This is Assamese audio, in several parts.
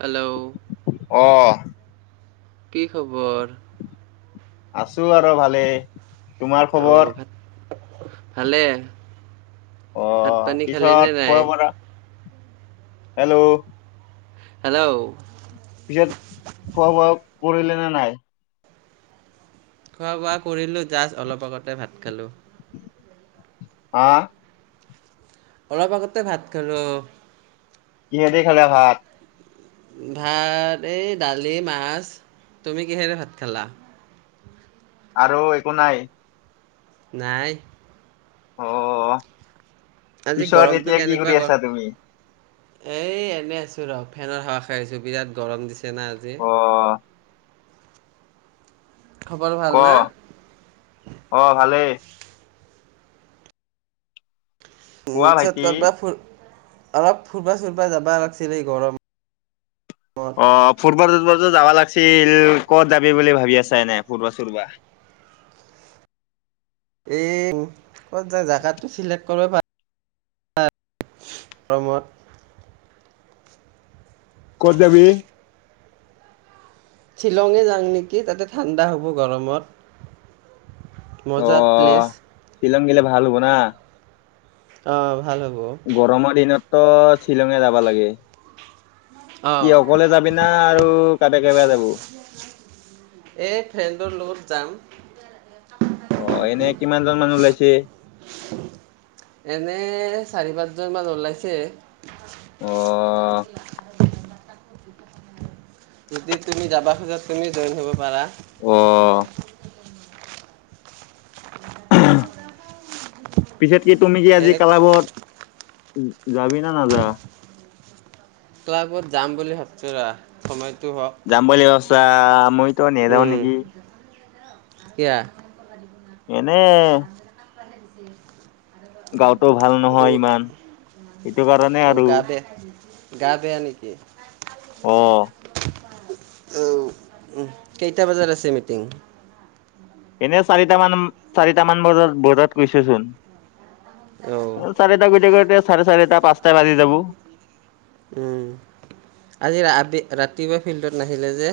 হেল্ল' অ কি খবৰ? আছো আৰু ভালে। তোমাৰ খবৰ? খালে? অ'হ পিছত খোৱা পৰা হেল্ল' হেল্ল' পিছত খোৱা -বোৱা কৰিলে নে নাই? খোৱা-বোৱা কৰিলো। জাষ্ট অলপ আগতে ভাত খালো। আহ। অলপ আগতে ভাত খালোঁ। কিহেদি খালে ভাত? ভাত এই দালি মাছ। তুমি কিহেৰে ভাত খালা? আৰু একো নাই? নাই। অ'হ। আজি পিছত গৰমটো এতিয়া কি কেনেকুৱা কৰি গৰম আছা তুমি? এই এনেই আছো ৰ', ফেনৰ হাৱা খাই আছো বিৰাট গৰম দিছে। তেনাই আজি, অ', খবৰ ভাল কহ না? ', অ, ভালেই। উম, কোৱা পিচত ভাইটি। কৰবা ফোন। অলপ ফুুৰবা- চুুৰবা যাবা লাগিছিল এই গৰম, অহ', ফুৰব -চুৰবাতো যাবা লাগিছিল, ক'ত যাবি বুলি ভাবি আছা এনে ফুৰবা- চুৰবা? এ', ক'ত যায় জাগাটো চিলেক্ট কৰব পাৰি, [unintelligible] ক'ত যাবি? শ্বিলঙে জাং নেকি তাতে ঠাণ্ডা হ'ব গৰমত। মজা অ', প্লেছ। শ্বিলং গিলে ভাল হ'ব না। অহ, ভাল হ'ব। ত, শ্বিলঙে যাবা লাগে। কি, অ' অকলে যাবি না, আৰু কাবাই- কাবাই যাব? এই ফ্ৰেণ্ডৰ লগত যাম অহ ', এনে কিমানজন মানুহ ওলাইছে? কেইজন মান ওলাইছে। অহ ', যদি তুমি যাবা খোজা তুমি জইন হ'ব পাৰা। অহ, ' পিছে, কি তুমি কি আজি এনে ক্লাবত, যাবি না নাযা? ক্লাবত যাম বুলি ভাবছো ৰ ', সময়ত যাম বুলি ভাবছা। আঃ মই, - তই নেযাও উম নেকি? কিয়া? এনে, [unintelligible] গাঁওত। -টো ভাল নহয় ইমান। এইটো কাৰণে আৰু, গা-বেয়া নেকি? অহ অ উ কেইটা বজাত আছে মিটিং এনে চাৰিটামান চাৰিটামান বজাত বজাত গৈছেচোন অ' চাৰিটা কেতিয়া গে চাৰে চাৰেিটা পাঁচটা বাজি যাব উম আজি ৰাতিপুৱা ফিল্ডত নাহিলে যে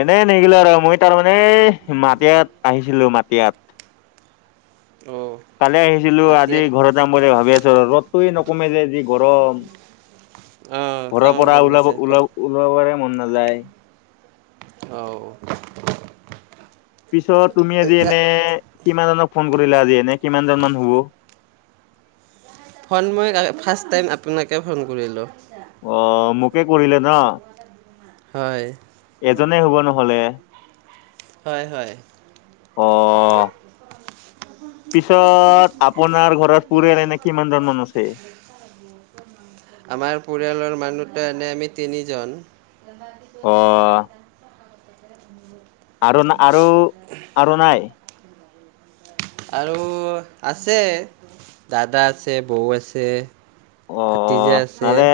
এনেই নেগিলো আৰু মই তাৰমানে এই মাটিয়াত আহিছিলো মাটিয়াত কালি আহি ছিলো আজি মাটিয়ে ঘৰত যাম বুলি ভাবি আছো আৰু ৰত কতে নকমে যে যি গৰম অঁ ঘৰৰ তামাম পৰা কাম ওলাব দিছে ক ওল ওলাবাৰে মন নাযা ওলাই অও পিছত তুমি আজি এতিয়া এনে কিমানজনক ফোন কৰিলা আজি এনে কিমানজন মান হ'ব ফোন মই ফাৰ্ষ্ট টাইম আপোনাকে ফোন কৰিলোঁ অ মোকে কৰিলে ন হয় নে হ'ব নহলে হয় হয় অ পিছত আপোনাৰ ঘৰত পৰিয়াল এনে কিমানজন মান আছে আমাৰ পৰিয়ালৰ মানুহটো এনে আমি তিনিজন অ আৰু ন আৰু আৰু নাই আৰু আছে দাদা আছে বৌ আছে অ ভাতিজা আছে ভালনে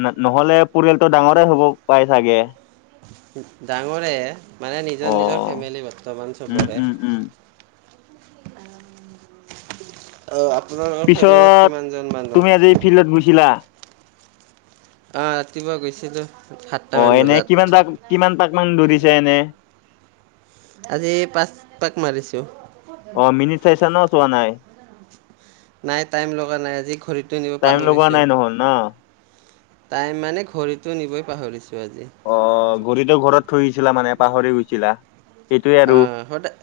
ন নহ'লে পৰিয়ালটো ডাঙৰে হ'ব পাই চাগে ডাঙৰে মানে অ নিজৰ নিজৰ ফেমিলি বৰ্তমান উম চবৰে উম উম অ পিছত তুমি আজি ফিল্ডত গৈছিলা অহ ৰাতিপুৱা গৈছিলো অ এনে কিমানটা কিমান পাক কিমান দৌৰিছে এনে আজি পাঁচ পাক মাৰিছো। অ মিনিট চাইছা ন চোৱা নাই নাই টাইম লগা নাই আজি ঘড়ীটো নিব টাইম লগোৱা পাহৰিছোঁ নাই নহল ন তাই মানে ঘড়ীটো নিবই পাহৰিছো অ ঘড়ীটো ঘৰত থৈ আহিছিলা মানে পাহৰি গৈছিলা সেইটোৱে অ আৰু সদায়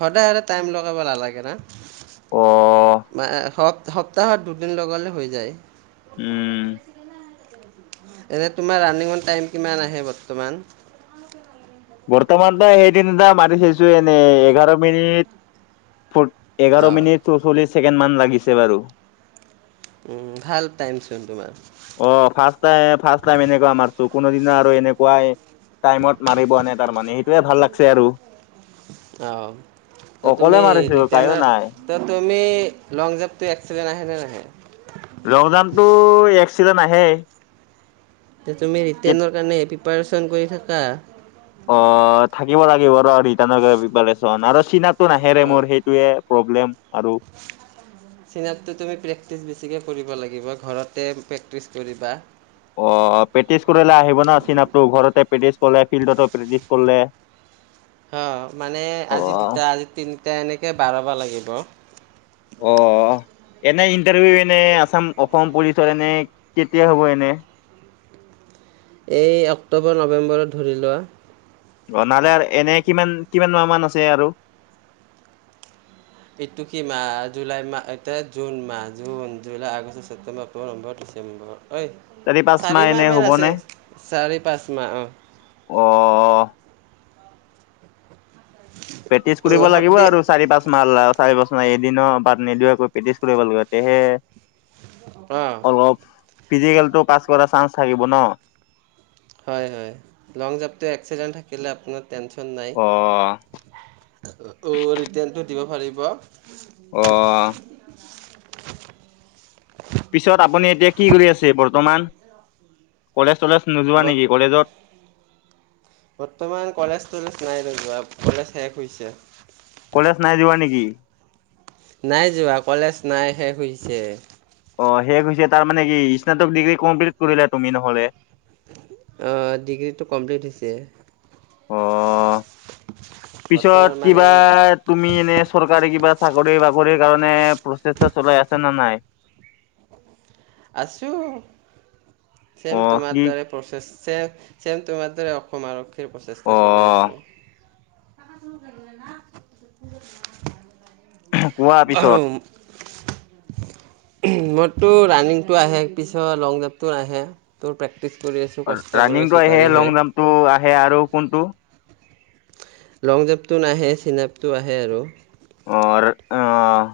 সদায় সদায় টাইম লগাব নালাগে না অ মা হওক সপ্তাহত দুদিন লগালে হৈ যায় উম এনে তোমাৰ ৰানিঙৰ টাইম কিমান আহে বৰ্তমান? বৰ্তমান তই সেইদিন এটা মাৰি চাইছো এনেই এঘাৰ মিনিট ফ এঘাৰ অঁ মিনিট চৌচল্লিশ ছেকেণ্ড মান লাগিছে বাৰু ভাল টাইম চোন তোমাৰ অ ফাৰ্ষ্ট ফাৰ্ষ্ট টাইম এনেকুৱা মাৰছো কোনোদিনা আৰু এনেকুৱাই টাইমত মাৰিব নে- তাৰ মানে সেইটোয়ে ভাল লাগছে আৰু অঁ তো অকলে তুমি মাৰিছো কাইো ৰিটাৰ্ণ নাই তো তুমি লং জাপটো এক্সলেন আহে নে নাহে ল‍ংজানটো এক্সিলেন আহে তুমি কি ৰিটেনৰ কাৰণে পি- পাৰেচন কৰি থকা অ থাকিব লাগিব আৰু ৰিটাৰ্ণ কে পিপাৰেচন আৰু চিন আপ টো নাহে ৰে অঁ মোৰ সেইটোয়ে প্ৰব্লেম আৰু চিনাপটো তুমি প্ৰেক্টিচ বেছিকৈ কৰিব লাগিব ঘৰতে প্ৰেক্টিচ কৰিবা অ প্ৰেক্টিছ কৰিলে আহিব ন চিনাপটো ঘৰতে প্ৰেক্টিচ কৰিলে ফিল্ডতো প্ৰেক্টিছ কৰিলে অ মানে অ আজি দুটা আজি তিনটা এনেকে বাঢ়াব লাগিব অ হ এনে ইন্টাৰভিউ এনে আসাম অসম পুলিচৰ এনে কেতিয়া হ'ব এনে? এই অক্টোবৰ নৱেম্বৰত ধৰি লোৱা। বনালে এনে কিমান কিমান মাহ মান আছে? আৰু এই টো কি মাহ জুলাই মাহ এতিয়া জুন মাহ June, July, August, September, October, November, December. হয়। পাঁচ চাৰি এনে মাহ মান আছে হ'বনে চাৰি পাঁচ মাহ। অ অ প্ৰেক্টিছ কৰিব লাগিব সদে আৰু চাৰি পাঁচ মাহ চাৰি পাঁচ মাহ এদিনো বাদ নিদিয়াকৈ প্ৰেক্টিছ কৰিব লাগিব। তেহে।। অ অলপ ফিজিকেলটো পাছ- কৰা চাঞ্চ থাকিব ন? হয় হয় লং জাপটো এক্সিলেণ্ট থাকিলে আপোনাৰ টেনচন নাই। অ' অ ৰিটেৰ্ণ টোত দিব পাৰিব। অহ আ পিছত আপুনি এতিয়া কি কৰি আছে বৰ্তমান? কলেজ।। চলেজ নোযোৱা ব নেকি কলেজত বৰ্তমান কলেজ তলেজ নাই ৰ যোৱা। কলেজ শেষ হৈছে। কলেজ নাই যোৱা নেকি? নাই যোৱা কলেজ নাই শেষ হৈছে। অ শেষ হৈছে তাৰ মানে কি স্নাতক ডিগ্ৰী কমপ্লিট কৰিলা? তুমি নহলে ডিগ্ৰীটো কমপ্লিট হৈছে। অ। পিছত বৰ্তমান মানে কিবা তুমি এনে চৰকাৰে কিবা।। চাকৰি বাকৰিৰ কাৰণে প্ৰচেষ্টা চলাই আছা নে নাই? আছোঁ। চেম অ' তোমাৰ কি দৰে প্ৰচেছ। চেম চেম তোমাৰ দৰে অসমাৰক। প্ৰচেষ্টা চলাই অ' আছোঁ। [inaudible] কোৱা পিছত? মোৰতো ৰানিংটো আহে পিছত লং জাম্পটো নাহে তোৰ প্ৰেক্টি।। [unintelligible] ৰাণিংটো আহে লং জাম্পটো আহে আৰু কোনটো? লং জাম্পটো নাহে চিন আপটো আহে আৰু। অ আহ।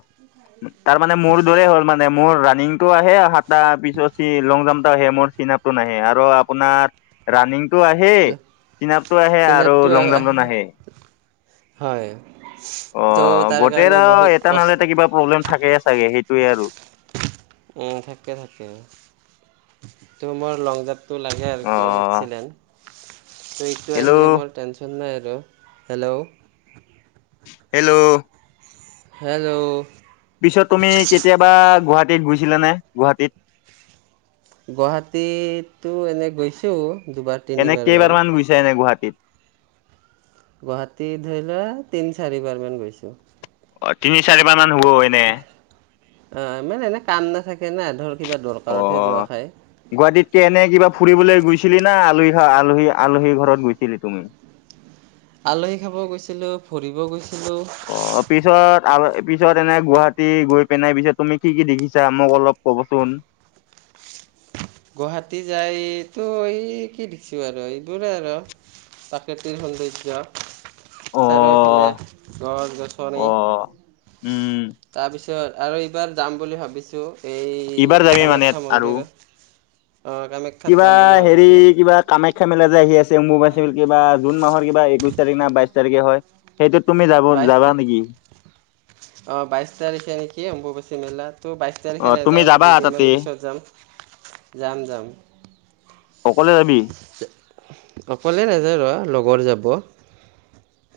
তাৰ মান মোৰ দৰেই হল মানে।। মোৰ ৰানিংটো আহে সাতটা পিছত ল জাম আহে মোৰ চিনাপটো নাহে আৰু আপোনাৰ ৰানিংটো ৰানিংটো আহে চিনাপটো আহে চিনাপটো লং জাপটো আহে। নাহে হয় অ ত' তাৰ কাৰণে গোটেইৰা বহুত এটা নহলে কষ্ট এটা কিবা প্ৰব্লেম থাকেইে চাগে সেইটোয়ে আৰু উম থাকে থাকে ত মোৰ লং জ টো লাগে আৰু অ কি এক্সিডেণ্ট ত এইটো হেল্ল' আহিলে মোৰ টেনচন নাই হেল্ল' হেল্ল' হেল্ল' পিছত তুমি কেতিয়াবা গুৱাহাটী গুৱাহাটীত গুৈছিলা নে গুৱাহাটীত গুৱাহাটীটো এনেই গৈছোঁ দুবাৰ এনে তিনিবাৰমান। কেইবাৰ মান গুছে এনে গুৱাহাটীত গুৱাহাটীত ধৰি লোৱা তিন-চাৰিবাৰ মান গৈছোঁ। [unintelligible] মান হ'ব এনে এহ - অহ - ইমান এনে কাম নাথাকে না ধৰ কিবা অ দৰকাৰতহে যোৱা খাই। ছিলি না আলহী খা - আলহী - আলহী ঘৰত গৈছিলি তুমি? আলহী খাব গৈছিলো, ফুৰিব গৈছ অ' পিছত আৰু পিছত এনে গুৱাহাটী গৈ পেনাই পিছে তুমি কি কি দেখিছা মোক অলপ কবচোন? গুৱাহাটী যাইতো এই কি দিকচু আৰ' এইবোৰে আৰ' প্ৰাকৃতিৰ সোন্দৰ্য। চাৰিওফালে অ', গছ গছনি অ'। উম। তাৰপিছ [unintelligible] আৰু এইবাৰ যাম বুলি ভাবিছোঁ। এই ইবাৰ যাবি কামাখ্যা মানেত আৰু মন্দিৰ অঁ কামাখ্যাত কিবা যাম বুলি হেৰি ভাবিছোঁ কিবা কামাখ্যা মেলা যে আহি আছ [unintelligible] কিবা জুন মাহৰ কিবা একৈছ তাৰিখ না বাইছ তাৰিখে হয়। সেইটোত তুমি যাব বাইছ যাবা তা নেকি? - অ' বাইছ তাৰিখে নেকি অম্বুবাচী [unintelligible] তো বাইছ তাৰিখে অ', নে, তুমি যাবা তাতে? দুদিনমান পিছত যাম। যাম যাম। অকলে যাবি? অকলে নেযাওঁ ৰ' লগৰ যাব।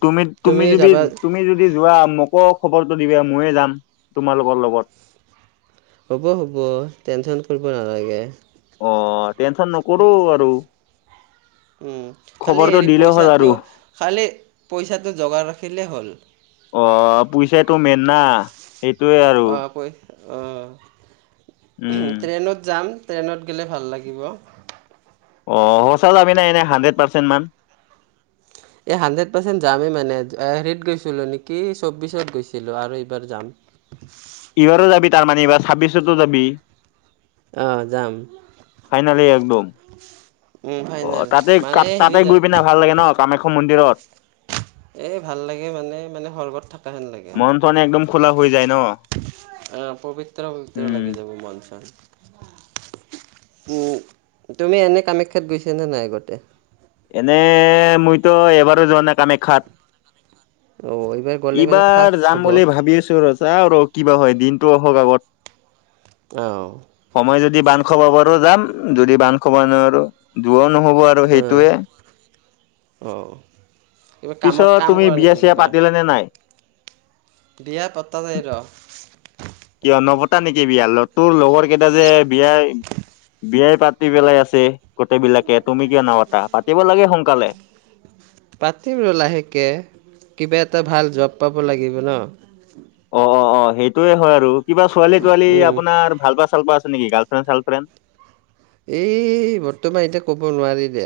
তুমি, তুমি যদি - তুমি যদি যোৱা মোকো খবৰটো দিবি ময়ে যাম তোমালোকৰ লগত হ'ব হ'ব, টেনছন কৰিব নালাগে। অ' টেনচন নকৰো আৰু উম। খালি খবৰটো হেৰি দিলেই হ'ল আৰু। পইচাটো খালি পইচাটো জোগাৰ ৰাখিলে হ'ল। অ' পইচাটো মেন না সেইটোৱে আৰু। অঁ পই উম অঁ। ট্ৰেইনত যাম। ট্ৰেইনত গেলে ভাল লাগিব। অ সঁচা যাবি না এনে হাণ্ড্ৰেড পাৰ্চেণ্ট মান এই হাণ্ড্ৰেড পাৰ্চেণ্ট যামে মানে, অ - হেৰিত গৈছিলোঁ নেকি, ছব্বিছত গৈছিলোঁ আৰু এইবাৰ যাম। ইবাৰো যাবি তাৰমানে [unintelligible] ছাব্বিছটো যাবি? অহ যাম। ফাইনেলি একদম। উম অ' ফাইনেল তাতে - মানে কাত - তাতে হেৰি গৈ যায় পিনে ভাল লাগে ন' কামাখ্যা মন্দিৰত? এ ভাল লাগে মানে মানে সৰ্গত থকা হেন লাগে আহ মন চন একদম খোলা হৈ যায় ন পবিত্ৰ পবিত্ৰ উম লাগি যাব মন চন উম তুমি এনে কামাখ্যাত গৈছা নে নাই আগতে এনে মইতো এবাৰো যোৱা নাই কামাখ্যাত অঁ এইবাৰ গ'লে মানে এইবাৰ ফাৰ্ষ্ট হ'ব যাম বুলি ভাবি আছো ৰছ চা আৰু কিবা হয় দিনতটো আহক আগত অহ সময় যদি বান্ধ খাব পাৰো যাম যদি বান্ধ খাব নোৱাৰো দূৱত নহব আৰু অঁ সেইটোৱে অঁ কিবা কামত পিছত কাম তুমি কৰা বিয়া নেকি চিয়া কিবা পাতিলা হয় বিয়া পতা নাই ৰ কিয় নপতা নেকি বিয়া তোৰ লগৰ কেইটা যে বিয়াই বিয়াই পাতি পেলাই আছে গোটেই বিলাকে তুমি কিয় নপতা পাতিব লাগে সোনকালে পাতিম ৰ' লাহেকে কিবা এটা ভাল জব পাব লাগিব ন অ অ অ সেইটোয়ে হয় আৰু কিবা ছোৱালী তোৱালী উম আপোনাৰ ভাল পা চাল পা আ ছে নেকি গাৰ্লফ্ৰেণ্ড চালৰ্ফ্ৰেণ্ড এই বৰ্তমান এতিয়া ক'ব নোৱাৰি দে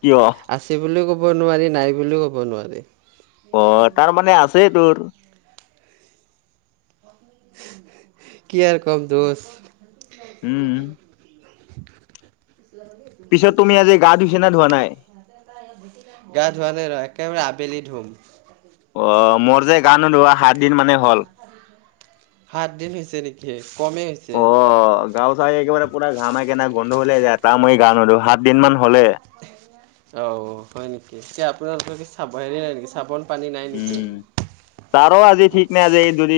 কিয় আছে বুলিও কব ক'ব নোৱাৰি নাই বুলিও ক'ব নোৱাৰি অ তাৰ মানে আছে তোৰ কি আৰ কম দোচ উম পিছত তুমি আজি গা ধুই ছা না ধোৱা নাই গা ধোৱা নাই ৰ একেবাৰে আবেলি ধুম অ মোৰ যে গা নোধোৱা সাত দিন মানে হ'ল সাত দিন হৈছে নেকি কমেই হৈছে অ বন্ধু হলে যায় ত মই গা নুধো সাত দিন মান হলে অ হয় নেকি এতিয়া আপোনালোকৰ পিছে চাব এৰিলে নেকি চাবোন পানী নাই নেকি উম চা ৰ আজি ঠিক নাই আজি যদি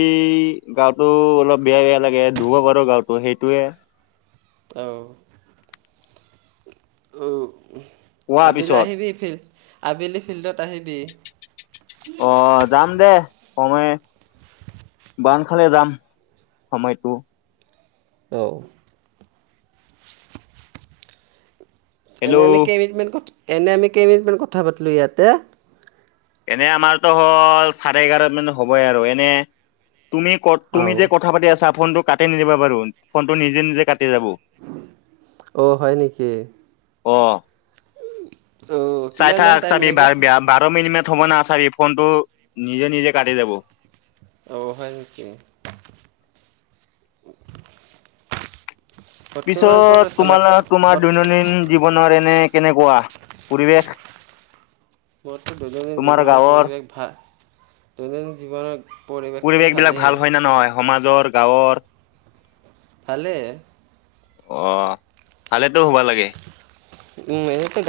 গাতো অলপ বেয়া বেয়া লাগে ধুব পাৰো গাতো সেইটোয়ে অও অ কোৱা আবিলা আহিব ফিৰ আবেলি ফিল্ডত আহিবি অ'হ যাম দে। সময় বান্ধ খালে যাম। সময়টো অ এনে আমি হেল্ল' কে এনে আমি কেইমিনিটমান কথা পাতিলোঁ ইয়াতে? এনে আমাৰতো হ'ল চাৰে এঘাৰমান হ'বই আৰু এনে তুমি ক অ তুমি যে কথা পাতি আছা ফোনটো কাটি নিদিবা বাৰু ফোনটো নিজে নিজে কাট অ'হয় নেকি? অ অ চাই কিমানমান থাক টাইম চাবি লাগে বা- বাৰ মিনিটমান থব নাচাবি ফোনটো নিজে নিজে কাটি যাব। অ হয় নেকি? বৰ্তমান ক'ত পিছত আছা? তোমাল তোমাৰ দৈনন্দিন জীৱনৰ এনে কেনেকুৱা পৰিৱেশ? মোৰতো দৈনন্দিন তোমাৰ জীৱনৰ গাঁৱৰ পৰিৱেশ ভাল। দৈনন্দিন জীৱনত পৰিৱেশ বিলাক ভাল হয় নে নহয় সমাজৰ গাঁৱৰ ভালে। অ'ভালেতো হুবা লাগে। উম এনেতে গ